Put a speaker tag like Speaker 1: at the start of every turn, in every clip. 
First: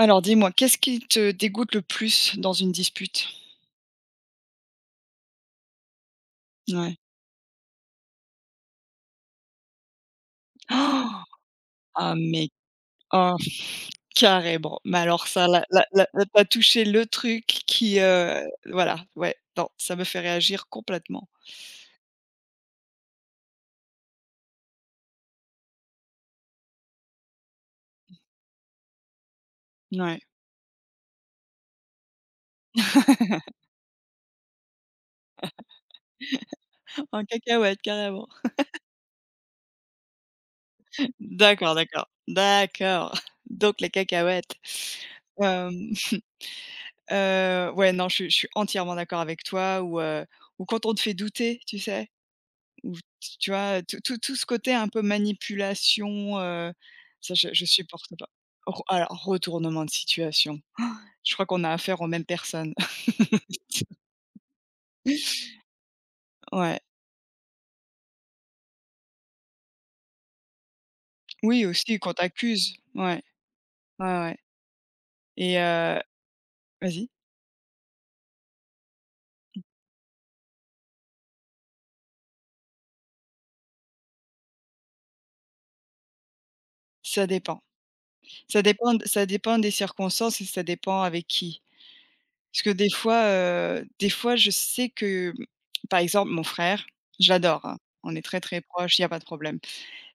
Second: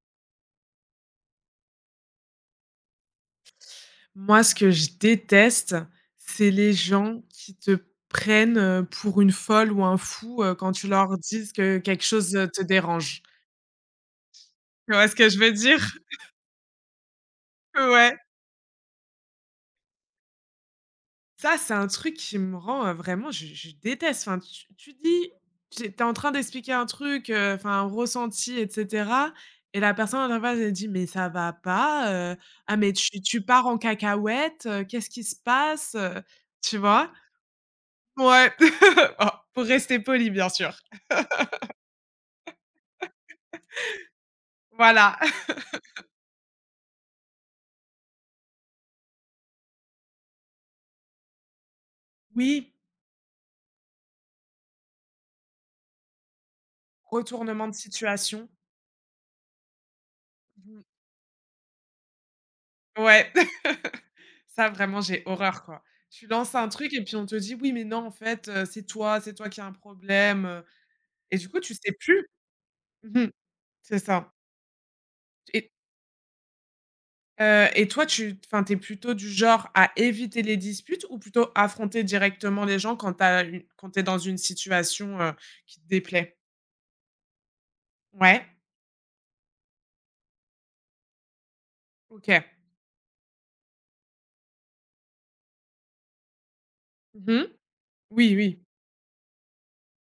Speaker 1: Alors dis-moi, qu'est-ce qui te dégoûte le plus dans une dispute?
Speaker 2: Moi, ce que je déteste, c'est les
Speaker 1: Ouais.
Speaker 2: gens qui te prennent, heu, pour une folle ou un fou, heu, quand tu leur dises que quelque
Speaker 1: Ah
Speaker 2: chose, heu,
Speaker 1: mais
Speaker 2: te dérange.
Speaker 1: oh, carrément,
Speaker 2: Tu
Speaker 1: mais
Speaker 2: vois ce
Speaker 1: alors
Speaker 2: que je
Speaker 1: ça,
Speaker 2: veux
Speaker 1: là là
Speaker 2: dire?
Speaker 1: là là tu as touché le truc qui
Speaker 2: Ouais.
Speaker 1: heu, voilà, ouais. Non, ça me fait réagir complètement.
Speaker 2: Ça, c'est un truc qui me rend vraiment, je je déteste. Enfin tu tu dis tu es en train d'expliquer un truc, heu, enfin un ressenti et cetera, et la
Speaker 1: N ouais.
Speaker 2: personne en face elle dit: «Mais ça va pas, heu, ah mais tu tu pars en cacahuète, qu'est-ce qui se passe» heu, tu vois?
Speaker 1: En cacahuète carrément.
Speaker 2: Ouais, oh pour rester polie, bien sûr.
Speaker 1: D'accord, d'accord, d'accord, donc les cacahuètes,
Speaker 2: Voilà.
Speaker 1: hem, heu, ouais. Non, je suis je suis entièrement d'accord avec toi ou heu, ou quand on te fait douter, tu sais?
Speaker 2: Oui.
Speaker 1: Ou t tu vois? Tout tout tout ce côté un peu manipulation, heu, ça je je
Speaker 2: Retournement de
Speaker 1: supporte pas.
Speaker 2: situation.
Speaker 1: Re alors retournement de situation,
Speaker 2: Mmh.
Speaker 1: je crois qu'on a affaire aux mêmes personnes.
Speaker 2: Ouais, ça vraiment j'ai horreur quoi. Tu lances un
Speaker 1: Ouais.
Speaker 2: truc et puis on te dit: «Oui, mais non en fait, heu, c'est toi c'est toi qui as un problème» heu et du coup,
Speaker 1: Oui
Speaker 2: tu sais
Speaker 1: aussi qu'on
Speaker 2: plus.
Speaker 1: t'accuse,
Speaker 2: Mmh
Speaker 1: ouais,
Speaker 2: mh. C'est
Speaker 1: ouais,
Speaker 2: ça.
Speaker 1: ouais. Et
Speaker 2: Et
Speaker 1: heu vas-y.
Speaker 2: Heu et toi, tu, enfin, tu es plutôt du genre à éviter les disputes ou plutôt affronter directement les gens quand tu as eu quand tu es dans une situation, heu, qui te déplaît?
Speaker 1: Ça dépend.
Speaker 2: Ouais.
Speaker 1: Ça dépend, d ça dépend des circonstances et ça dépend avec qui.
Speaker 2: OK.
Speaker 1: Parce que des fois heu, des fois je sais que, par exemple, mon frère
Speaker 2: Mmh mh,
Speaker 1: j'adore, hein, on est
Speaker 2: oui,
Speaker 1: très, très
Speaker 2: oui.
Speaker 1: proches, il y a pas de problème.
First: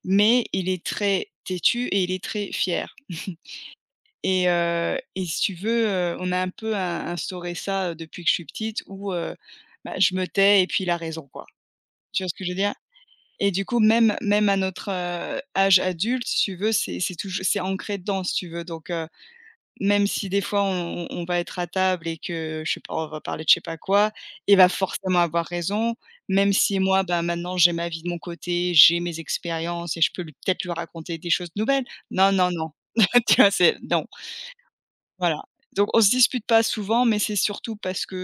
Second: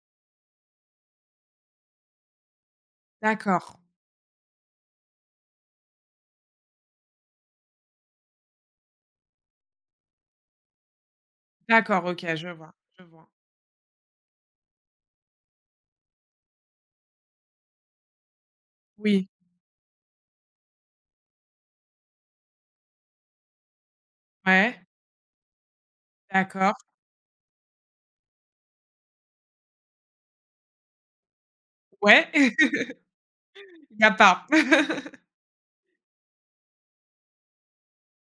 Speaker 1: Mais il est très têtu et il est très fier
Speaker 2: D'accord.
Speaker 1: et heu, et si tu veux, heu, on a un peu in instauré ça depuis que je suis petite, où heu, bah, je me tais et puis il a raison, quoi.
Speaker 2: D'accord,
Speaker 1: Tu
Speaker 2: OK,
Speaker 1: vois ce que je
Speaker 2: je
Speaker 1: veux dire?
Speaker 2: vois, je vois.
Speaker 1: Et du coup même même à notre, heu, âge adulte, si tu veux, c'est c'est tou c'est ancré dedans, si tu veux. Donc heu,
Speaker 2: Oui.
Speaker 1: même si des fois on on on va être à table et que je sais pas, on va parler de je sais pas quoi, il va
Speaker 2: Ouais.
Speaker 1: forcément avoir raison, même
Speaker 2: D'accord.
Speaker 1: si moi, bah, maintenant j'ai ma vie de mon côté, j'ai mes expériences et je peux l peut-être lui raconter des choses nouvelles.
Speaker 2: Ouais,
Speaker 1: Non, non,
Speaker 2: il
Speaker 1: non, tu vois, c'est
Speaker 2: y
Speaker 1: non.
Speaker 2: a pas.
Speaker 1: Voilà. Donc on se dispute pas souvent, mais c'est surtout parce que,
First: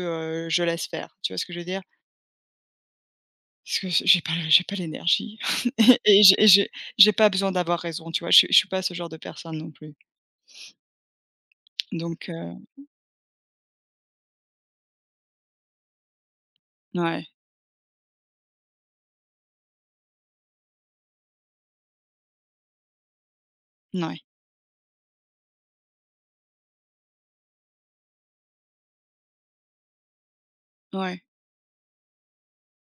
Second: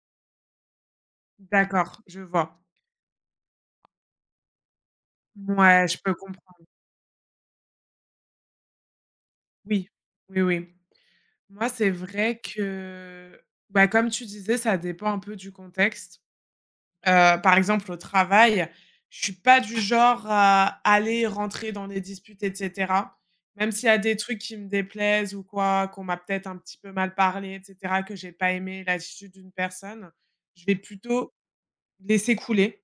Speaker 1: heu, je laisse faire, tu vois ce que je veux dire?
Speaker 2: D'accord, je vois.
Speaker 1: Parce que je j'ai pas j'ai pas l'énergie
Speaker 2: Ouais, je peux
Speaker 1: et j'ai et
Speaker 2: comprendre.
Speaker 1: j'ai j'ai pas besoin d'avoir raison, tu vois? Je suis pas ce genre de personne non
Speaker 2: Oui.
Speaker 1: plus.
Speaker 2: Oui, oui. Moi, c'est
Speaker 1: Donc,
Speaker 2: vrai
Speaker 1: heu
Speaker 2: que, bah, comme tu disais, ça dépend un peu du contexte.
Speaker 1: N
Speaker 2: Heu,
Speaker 1: ouais.
Speaker 2: par exemple au travail, je suis pas du genre à aller rentrer dans des disputes et cetera. Même s'il y a
Speaker 1: N
Speaker 2: des
Speaker 1: ouais.
Speaker 2: trucs qui me déplaisent ou quoi, qu'on m'a peut-être un petit peu mal parlé et cetera, que j'ai pas aimé l'attitude d'une personne, je vais
Speaker 1: Ouais.
Speaker 2: plutôt laisser couler.